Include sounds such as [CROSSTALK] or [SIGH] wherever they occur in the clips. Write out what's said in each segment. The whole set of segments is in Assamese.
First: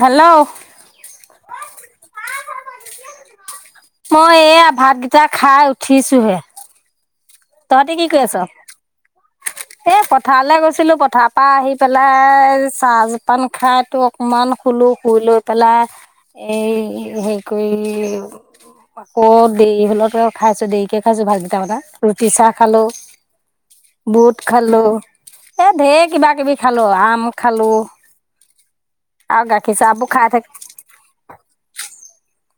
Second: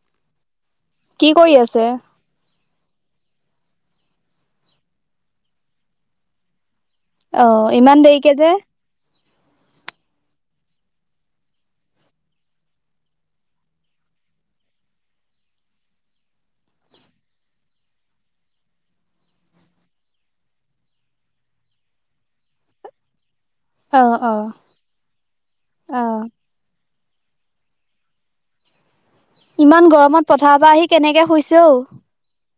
হেল্লো। কি কৰি আছে? মই এইয়া ভাতগেইটা খাই উঠিছোহে- অ তহঁতি ইমান কি কৰি আছ? দেৰিকে যে? [INAUDIBLE] এ পথাৰলৈ গৈছিলো পথাৰ পৰা আহি পেলাই চাহ জপান খাই তো অকমান খ- শুলো, শুই লৈ পেলাই এই সেই কৰিলোঁ। আকৌ দেৰি হলত খাইছো দেৰিকে খাইছো ভালকেইটাাৰ কথা ৰুটি চাহ খালো। অ অ বুট খালো এ অ ঢেৰ কিবা কিবি খালো আম- খালোঁ। ইমান গৰমত পথাৰ পৰা আহি কেনেকে শুইছোও।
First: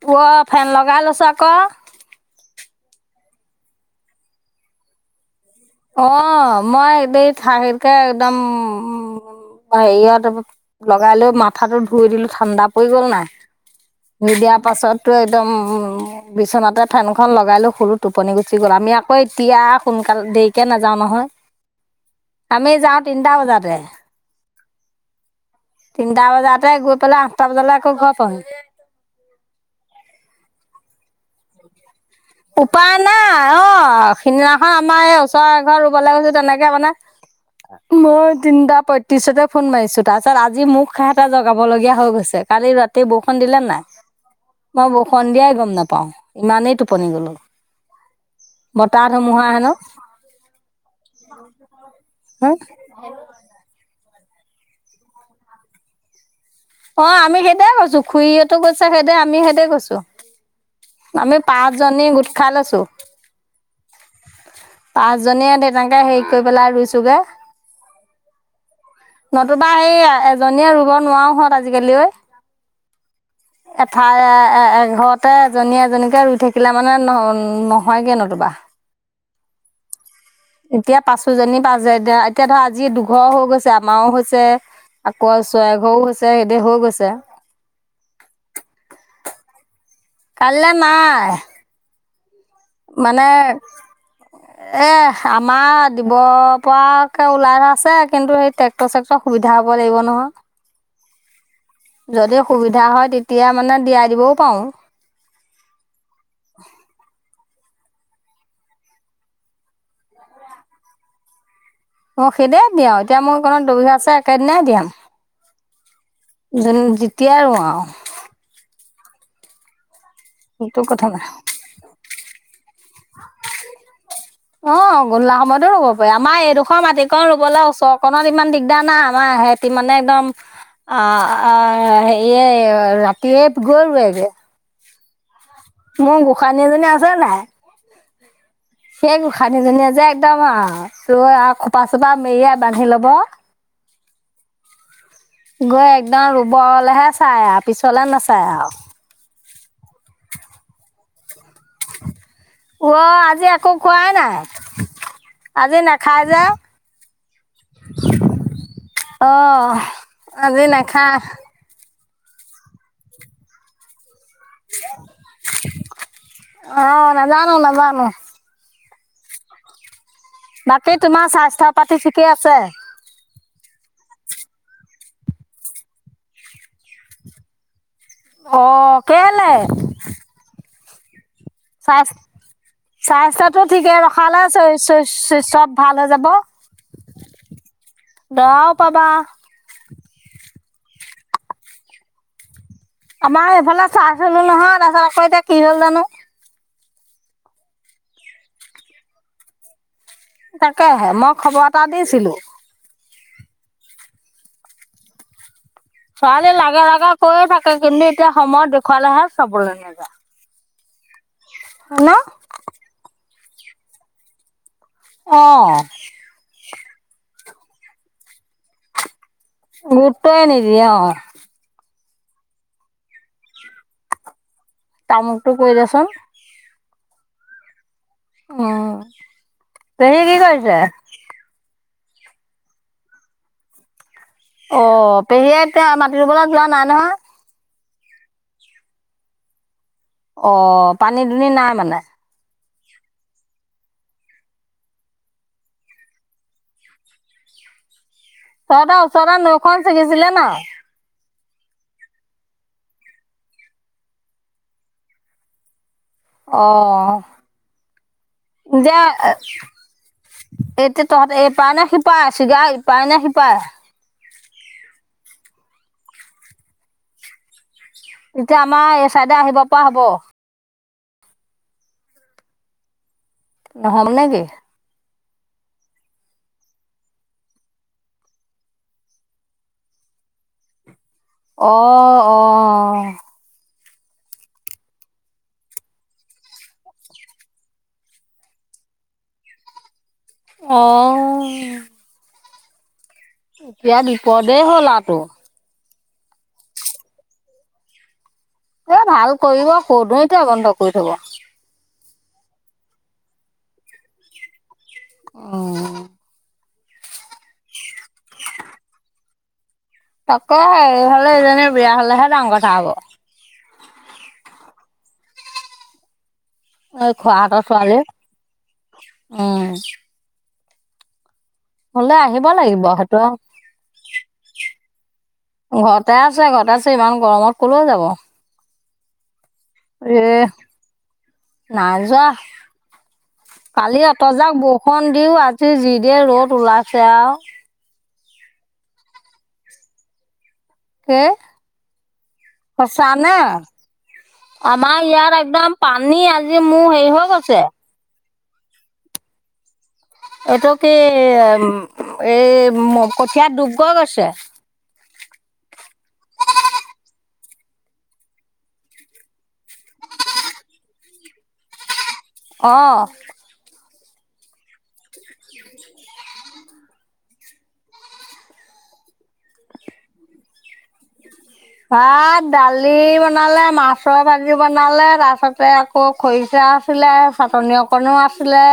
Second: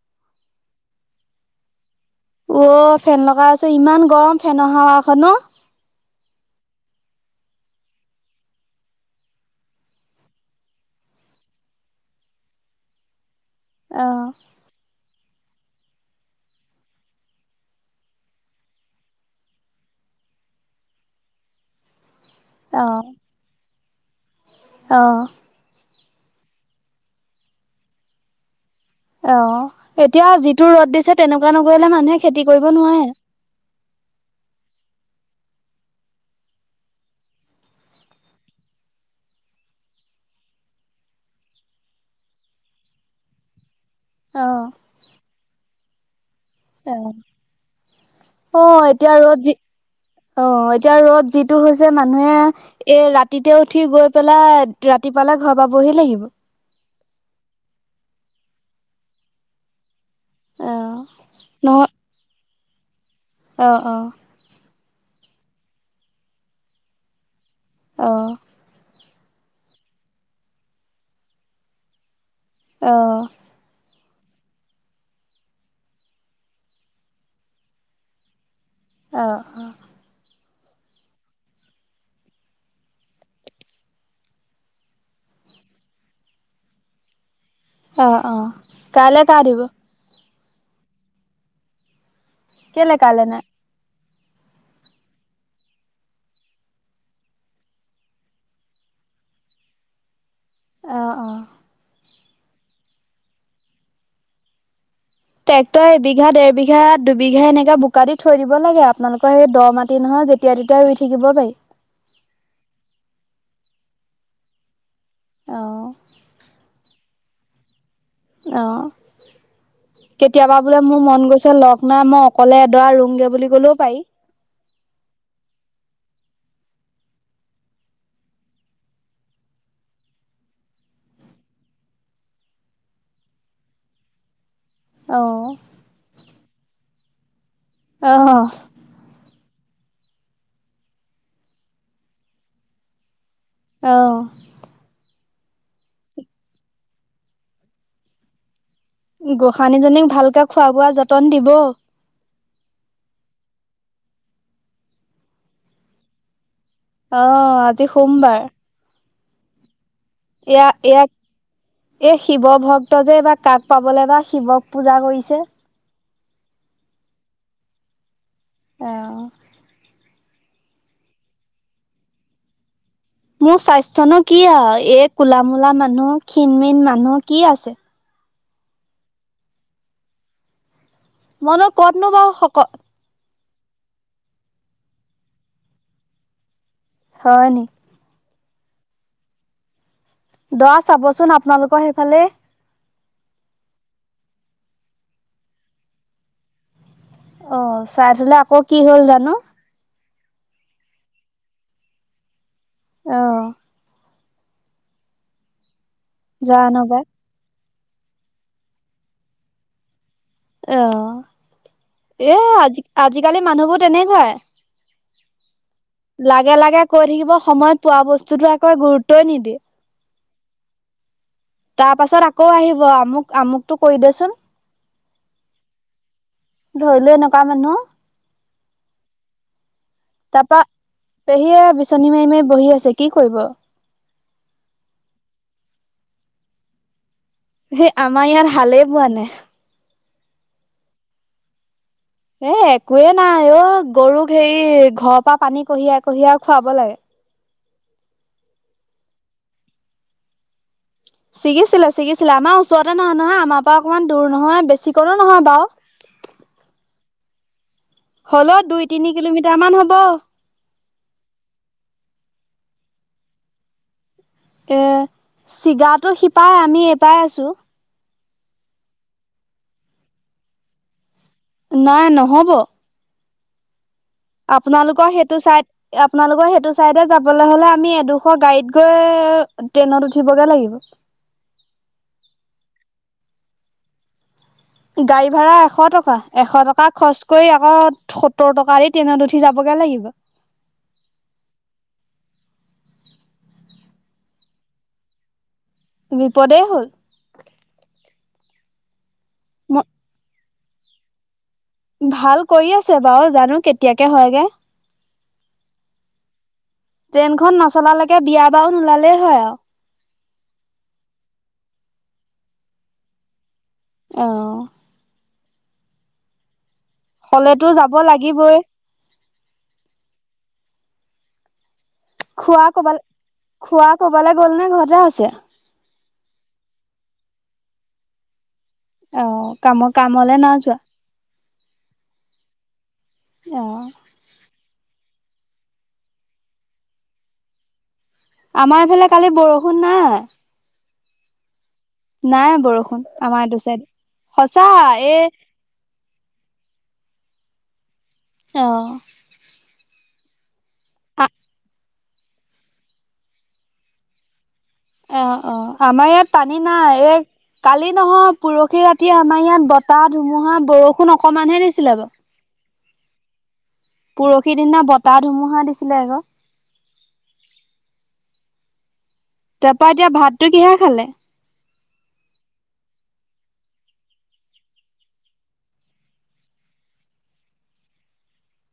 ক ফেন লগালছ আক। অ'মফেন লগাই আছো ইমান গৰম ফেন অহা আখন ন। অ', ই দে থাকতকে একদম উ হেৰিয়াত লগাই লৈ মাথাটো [UNINTELLIGIBLE] অহ নিদিয়াৰ পাছত একদম বিচনাতে ফেনখন লগাই লোঁ সৰু টোপনি গুচি গ'ল আমি আকৌ এতিয়া সোনকালে দে একে নাযাওঁ নহয় আমি যাওঁ তিনিটা বজাতে। আহঁ। তিনিটা বজাতে গৈ পেলাই আঠটা বজালৈ আকৌ ঘৰ পাওঁহি। অ', এতিয়া যিটো ৰ'দ দিছে তেনেকুৱা নগৈলে মানুহে খেতি কৰিব উপায় নোৱাৰে নাই অ',। অ', সিদিনাখন আমাৰ এই ওচৰ ঘৰ ৰুবলৈ গৈছো তেনেকে মানে মই তিনটা পয়ত্ৰিছতে ফোন মাৰিছো তাৰ পিছত আজি মোক সহতে জগাব লগীয়া হৈ গৈছে। কালি ৰাতি বৰষুণ দিলে নাই অ মই বৰষুণ দিয়াই গম নাপাও ইমান টোপনি গ'লো। অ', বতাহ এতিয়া ৰ'দ ধুমুহা যি হেনো অ', এতিয়া ৰ'দ যিটো হৈছে মানুহে হ এ ৰাতিতে উঠি গৈ পেলা ৰাতিপালা ঘৰ পৰা বহি ল আহিব। অ', আমি সেইতেয়াই কৈছো খুৰীতো গৈছে সেইদতে আমি সেইতেয় কৈছো। অহ আমি পাঁচ নহয় জননী গোট খাল আছো। অ', অ',। পাঁচজনীয়ে স তেনেকে হেৰি কৰি পেলাই ৰুইছোগে। আহঁ। নতুবা সেই এজনীয়ে ৰুব নোৱাৰাো হত আজিকালি। আহ। এঠাই এ এঘৰতে এজনী এজনীকে ৰুই থাকিলে মানে নহ নহয়গে নোতোবা। অঁ', অঁ',। এতিয়া পাচোজনী পা যে এতিয়া এতিয়া ধৰ আজি দুঘৰ হৈ গৈছে আমাৰও হৈছে আকৌ চৰা ঘৰও হৈছে সদ হৈ গৈছে। আহ আহ কাইলৈ ক দিব। কাললৈ নাই। কেলে মানে কাইলে নাই? এ আমাৰ দিব পৰাকে ওলাই আছে কিন্তু সেই ট্ৰেক্টৰ চেক্টৰ সুবিধা হ'ব ক লাগিব নহয়। অ', অ',। যদি সুবিধা হয় তেতিয়া মানে দিয়াই দিবও পাৰো। ট্ৰেক্টৰ এবিঘা দেৰবিঘা দুবিঘা এনেকা বু শুকা দি থৈ দিব লাগে আপোনালোকৰ সেই দ মাটি নহয় যেতিয়া তেতিয়া ৰুই থাকিব পাৰি। মই সেইদ দিও এতিয়া মোৰ অণ দুবিঘা আছে একেদিনাই দিয়াম। অ', যেতিয়াই ৰাও। আহ। কেতিয়াবা সেইটো বোলে মোৰ কথা মন নাই গৈছে লগ নাই মই অকলে এডৰা ৰুংগে বুলি কলেও পাৰি। অ', গোলা সময় ৰ'ব আমাৰ এইডোখৰ মাটিিকণ ৰুবলৈ ওচৰ কনত ইমান দিগদাৰ নাই আমাৰ সেহতি মানে একদম অ', আ ৰাতিে গৌ ৰাও গে। অ',। মোৰ গোসাঁনী এজনী আছে নাই? আহ। খানিজনীয়ে যে একদম ত খোপা চোপা মেৰিয়াই বান্ধি লব। আহ। গৈ একদম ৰুবলৈহে চাই আৰু পিছলে নাচায় আৰু গোঁসানীজনীক ভালকে খোৱা বোৱা যতন দিব অ আজি একো খোৱাই নাই আজি নেখাই যে অ আজি সোমবাৰ অঁ আব এয়া এয়া নখা এই শিৱ ভক্ত যে এইব কাক পাবলে বা শিৱক পূজা কৰিছে অ নাজানো নাজানো আহ বাকী তোমাৰ স্বাস্থ্য পাতি ঠিকে আছে োৰ স্বাস্থ্্যনো কি আৰু এই কোলা মলা মানুহ ক্ষীণ মন মানুহ কি আছে অ কেইলেে মনৰ ক'তনোবা শকত টো ঠিকে ৰখালে চব ভাল হৈ যাব হয় নি গও পাবা দহ চাবচোন আপোনালোকৰ সেইফালে আমাৰ এইফালে চাই চলো নহয় তাৰপিছত আকৌ এতিয়া কি হল জানো অ চাই থলে আকৌ কি হল জানো তাকেহে মই খবৰ এটা দিছিলো আহ ছোৱালী জানো লাগা পাই লগাগা কৈে থাকে কিন্তু এতিয়া সময় দেখুৱালেহে সবৰে নেযায় অ এ আজি আজিকালি মানুহবোৰ তেনেকুৱাই অ লাগে লাগে কৈ থাকিব সময়ত পোৱা বস্তুতো আকৌ গুৰুত্বই নিদ উ্তো এন দিয় তাৰ পাছত আকৌ আহিব আমুক আমুকতটো কৈ দেচোন তামুকটো কৰিৈ দেচোন ধৰি লো এনেকুৱা মানুহ উম ত কি কৰিছে শনিীমাৰমে বহি আছে কি কৰিব অ পেহীয়ে এতিয়া মাটি ৰুবা যোৱা নাই নহয় সেই আমাৰ ইয়াৰ ভালেই পোৱা নে অ পানী দুনি নাই মানে এ একোৱে নাই অ গৰুক হেৰি ঘৰৰ পৰা পানী কঢ়িয়াই কঢ়িয়াই খুৱাব লাগে তহতটা ওচৰটা নখন চিগিছিলে ন ছিগিছিলে ছিগিছিলে আমাৰ ওচৰতে নহয় নহয় আমাৰ পৰা অকণমান দূৰ নহয় বেছিকণো নহয় বাৰু অঁ হ'লেও দুই এতিয়া তিনি কিলোমিটাৰ মান হ'ব এতিয়া তহত এইপাৰ নে সিপা আছিলগা শ পায় নে সিপায় তটো শিপাই আমি এপাই আছো এতিয়া আমাৰ এই চাইডে আহিব পৰা হ'ব নাই নহব নহমনেোগ টো চাই আপোনালোকৰ সেইটো চাইডে যাবলৈ হলে আমি এডোখ গাড়ীত গৈ ট্ৰেইনত উঠিব া লাগিব অ অ গাড়ী ভাড়া এশ টকা এশ টকা খৰচ কৰি আকৌ সত্তৰ টকা দি ট্ৰেইনত উঠি যাবগ লগ লাগিব আহ এতিয়া বিপদেই হল আৰু তটো বিপদেই হ'ল এ ভাল কৰিব কনোৱ তো বন্ধ কৰি থব ভাল কৰি আছে বাৰু জানো কেতিয়াকে হয়গে আহ ট্ৰেইনখন নচলালৈকে বিয়া বাহ ওলালেই হয় আৰু আকৌ এই হলে এজনীৰ বিয়া হলেহে ডাঙৰ কথা হব আহ এই খোৱা এটা হলেতো যাব ছোৱালী লাগিবই উম হলে আহিব খোৱা লাগিব কবাল সেইটো ঘৰত খোৱা কবালৈ গ'ল নে ঘৰতে আছে ততে আছে ঘৰত আছে ইমান গৰমত ক'লেও যাব আহ কামৰ কাম হলে না যোৱা না যোৱা অ কালি অঁত যাও বৌ সন্দিও আজি যিদ ৰ'দ ওলাইছে আৰু আমাৰ এইফালে কালি বৰষুণ নাই হ নাই বৰষুণ আমাৰ এইটো চাইড সঁচা আমাৰ এই ইয়াত একদম পানী আজি মোৰ হেৰি হৈ গৈছে আহঁ এইটো কি এই কঠিয়াত ডুবগৈ গৈছে অ অ আমাৰ ইয়াত পানী নাই এই কালি নহয় পৰহি ৰাতিয় আমাৰ ইয়াত বতাহ ধুমুহা বৰষুণ অকমানহে দিছিলে বাৰু অ পৰহিৰ দিনা বতাহ ধুমুহা দিছিলে আকৌ তাৰ পৰাা এতিয়া ভাততটো কিহে খালে ভাত দালি বনালে মাছৰ ভাজি বনালে তাৰ পিছতে আকৌ খৰিছে আছিলে চাটনি অকণও আছিলে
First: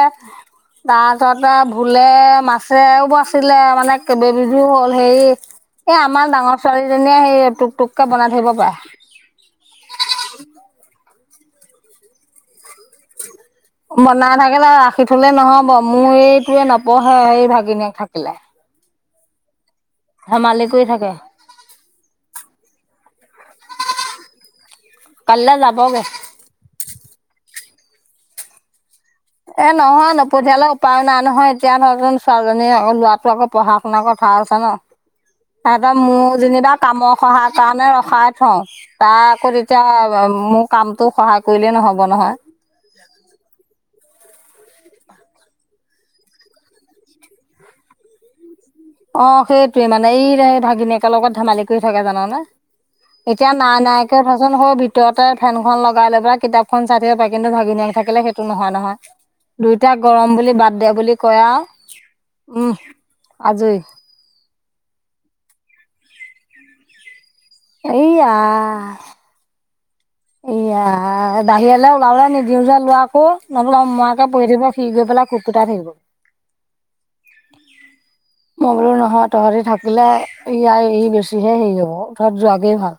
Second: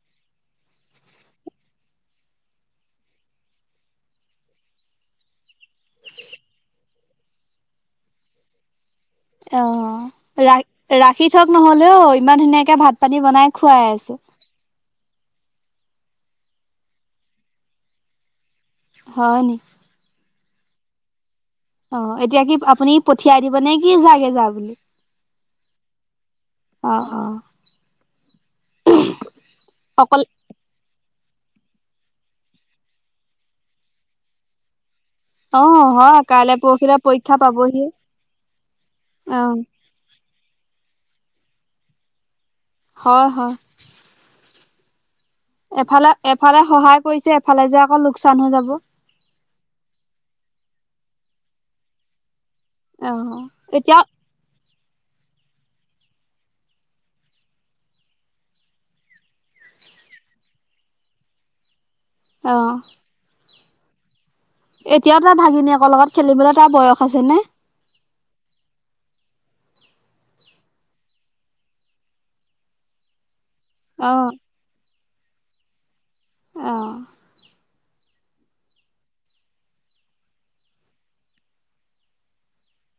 তাৰপিছতে ভোুলে মাছেও বাছিলে মানে কেইব বিধো হল হে এ, আমাৰ ডাঙৰ ছোৱালীজনীয়ে সেই টক, টক কে বনাই থৰিব পাৰে। সিথক নহ'লেও ইমান ধুনীয়াকৈ ভাত, পানী বনাই। খুৱাই আছো। বনাই থাকিলে ৰা সেইটোলে নহয় ব, মোৰ এইটোৱে নপঢ়ে হে ভাগিনক থাকিলে। হয় নি ধেমালি কৰি থাকে। অ, এতিয়া কি আপুনি পঠিয়াই দিব নে কি যাগে যা বুলি। কালিলৈ যাবগে। আহ, আহ। এ, নহয় অকল নপঠিয়ালোও ন। নহয়, এতিয়া নহ, জ, ছোৱালীজনীয়ে আকৌ লৰাটো আকৌ পঢ়া শুনা ক, ভাল আছে ন। অ' সিহতৰ হয় মোৰ কাইলৈ যেনিবা পৰহিলৈ কামৰ পৰীক্ষা সহায় পাবহিয়ে। কাৰণে ৰখাই থওঁ তাৰ আকৌ অ' তেতিয়া মোক কামটো সহায় কৰিলেই নহ'ব নহয়। হয়, হয়। এফালে, এফালে সহায় কৰিছে এফালে যে আকৌ লোকচান হৈ যাব। অ, সেইটয়ে মানে এই ভাগিনী একেল লগত ধেমালি কৰি থাকে জানানে। এতিয়া নাই, নাই, একে থচোন স, ভিত ভিততে ফেনখন লগাই লৈ প, কিতাপখন চাই থাকিব পাৰে, কিন্তু ভাগিনিয় থাকিলে সেইটো নহয়, নহয়। দুইটা গৰম বুলি বাদ দে বুলি কয় আৰু। উম আহ। আজৰি এতিয়াও তাৰ ভাগিনীয়েকৰ লগত খেলিবলৈ তাৰ বয়স আছে নে। এয়া এয়া বাহিৰেলে ওলালে নিদিওঁ যোৱা লোৱা আকৌ। নবোলে মইাকে অ' প, থিব, সি, গৈ পেলাই খুকুটা থ, গল। আহঁ। [INAUDIBLE] মই বোলো নহয় তহঁতি থাকিলে ইয়াই ই, বেছিহে হেৰি হ'ব তহত যোৱাকেই ভাল।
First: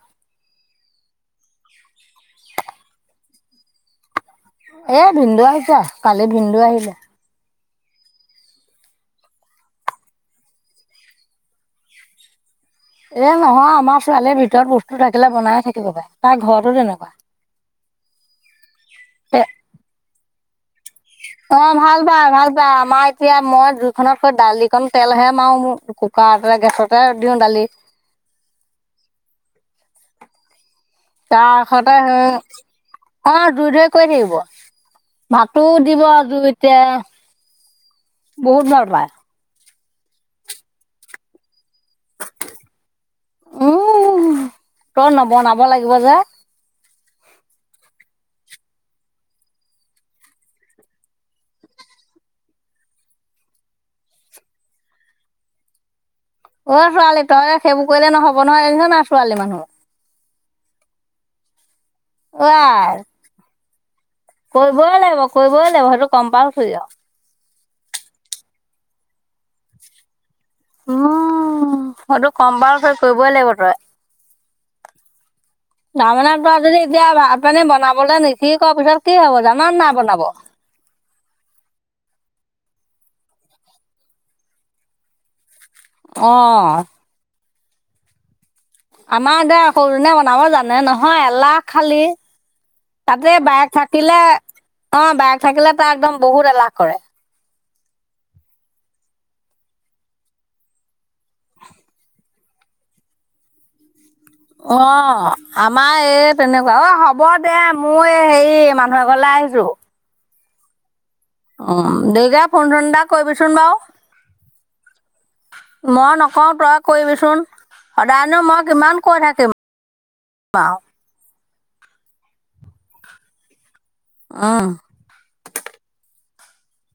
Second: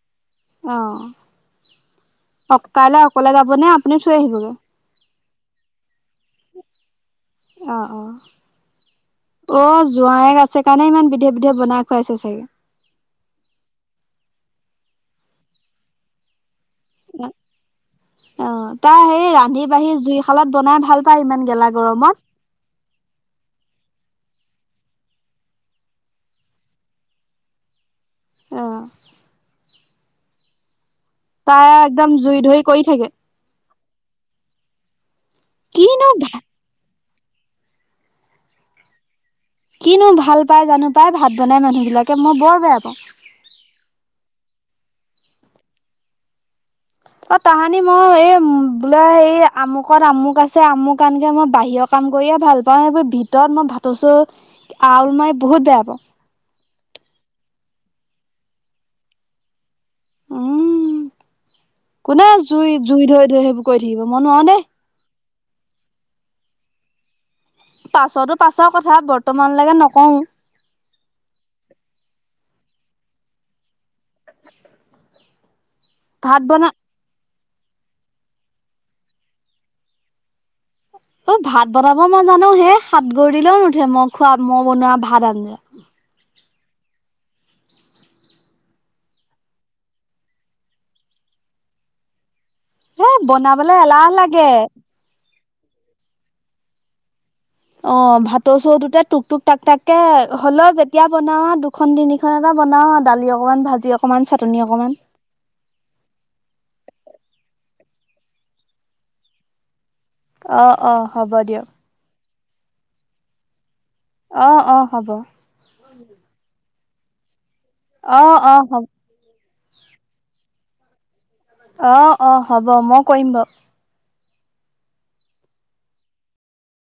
অ, কাইলৈ অকলে যাবনে আপুনি থৈ আহিবগৈ। এ, ভিনন্দু আহিছা কালি ভিনন্দু আহিলে। অ', অ'। অ, জোৱাইক আছে কাৰণে ইমান বিধে, বিধে বনাই খুৱাইছে চাগে। এ, নহয় আমাৰ ছোৱালীৰ ভিতৰত বস্তু থাকিলে বনাই থাকিব পাৰে তাৰ ঘৰত। অ', অ', তাৰ সেই তে ৰান্ধি, বাঢ়ি জুই খালাত বনাই ভাল। পায় ইমান অ, গেলা ভাল পা, গৰমত। ভাল পা আমাৰ এতিয়া মই দুখননৰ দালিকণ তেলহে মাৰো মোৰ কুকাৰতে গেছতে দিওঁ দালি। আহ। তাৰ সতে একদম স, জুই ধৰি কৰি থাকে। অ, দুই, দই কৰি থাকিব। ভাতো দিব কিনো ভা আজ এতিয়া বহুত বাল পায়। কিনো ভাল পাই জানো, পাই ভাত বনাই মানুহ বিলাকে মই বৰ বেয়া পাওঁ। ত, নবনাব লাগিব যে। অ, তাহানি মই এই বোলে এই আমুকত, আমুক আছে, আমুক আনকে মই বাহিৰৰ ক কাম কৰিয়ে ভাল পাও। এইব ভিতৰত মই ভাতছো আৰু মই বহুত বেয়া পাওঁ। অ, ছোৱালী তই সেইবোৰ কৰিলে নহ'ব নহয়। এ, নহয় ন, ছোৱালী মানুহ উম, কোনে অ জুই, আই জুই, ধৈ, ধুই সেইবোৰ। কৰি থাকিব মই নোৱাৰো দেই। কৰিবই লাগিব, কৰিবই লাগিব সেইটো কম পাও ফ পাছতো পাছৰ কথা বৰ্তমানলৈকে নকওঁ। উম, সতো কম বাৰক কৰিবই লাগিব। তই তানে ভাত ত, বনা যদি এতিয়া পনি বনাবলৈ নিঠি ক, পিছত কি হ'ব জানা না বনাব। [INAUDIBLE] ত, ভাত বনাব নাজানো হেই সাতগৰি দিলেও নুঠে মই খোৱা মই বনোৱা ভাত, আঞ্জা। আহ। আমাৰ দে সৰু জনে বনাব জানে নহয়, এলাহ খালি। এ তাতে বনাবলে বায়েক এলাহ থাকিলে লাগে। অ', বায়েক থাকিলে তাৰ একদম বহুত এলাহ কৰে। অ', ভাতৰ চৰুটোতে টুক-টুক টাক-টাককে হ'লেও যেতিয়া বনাও দুখন-তিনিখন এটা বনাও আৰু দালি অকমান ভাজি অ অ', আমাৰ এই তেনেকুৱা। অ', হ'ব দে মই হেৰি মানুহ এঘৰলৈ আহিছোঁ। অ', অ'। হ'ব দিয়ক। উম, দেৰিকে ফোন-চোন এটা কৰিবিচোন বাৰু। অ', অ', হ'ব। মই নকওঁ তই কৰিবিচোন। অ সদায়নো অ মই হ'ব কিমান কৈ থাকিম আও। অ', অ', হ'ব। মই কৰিম বাৰু। অহ।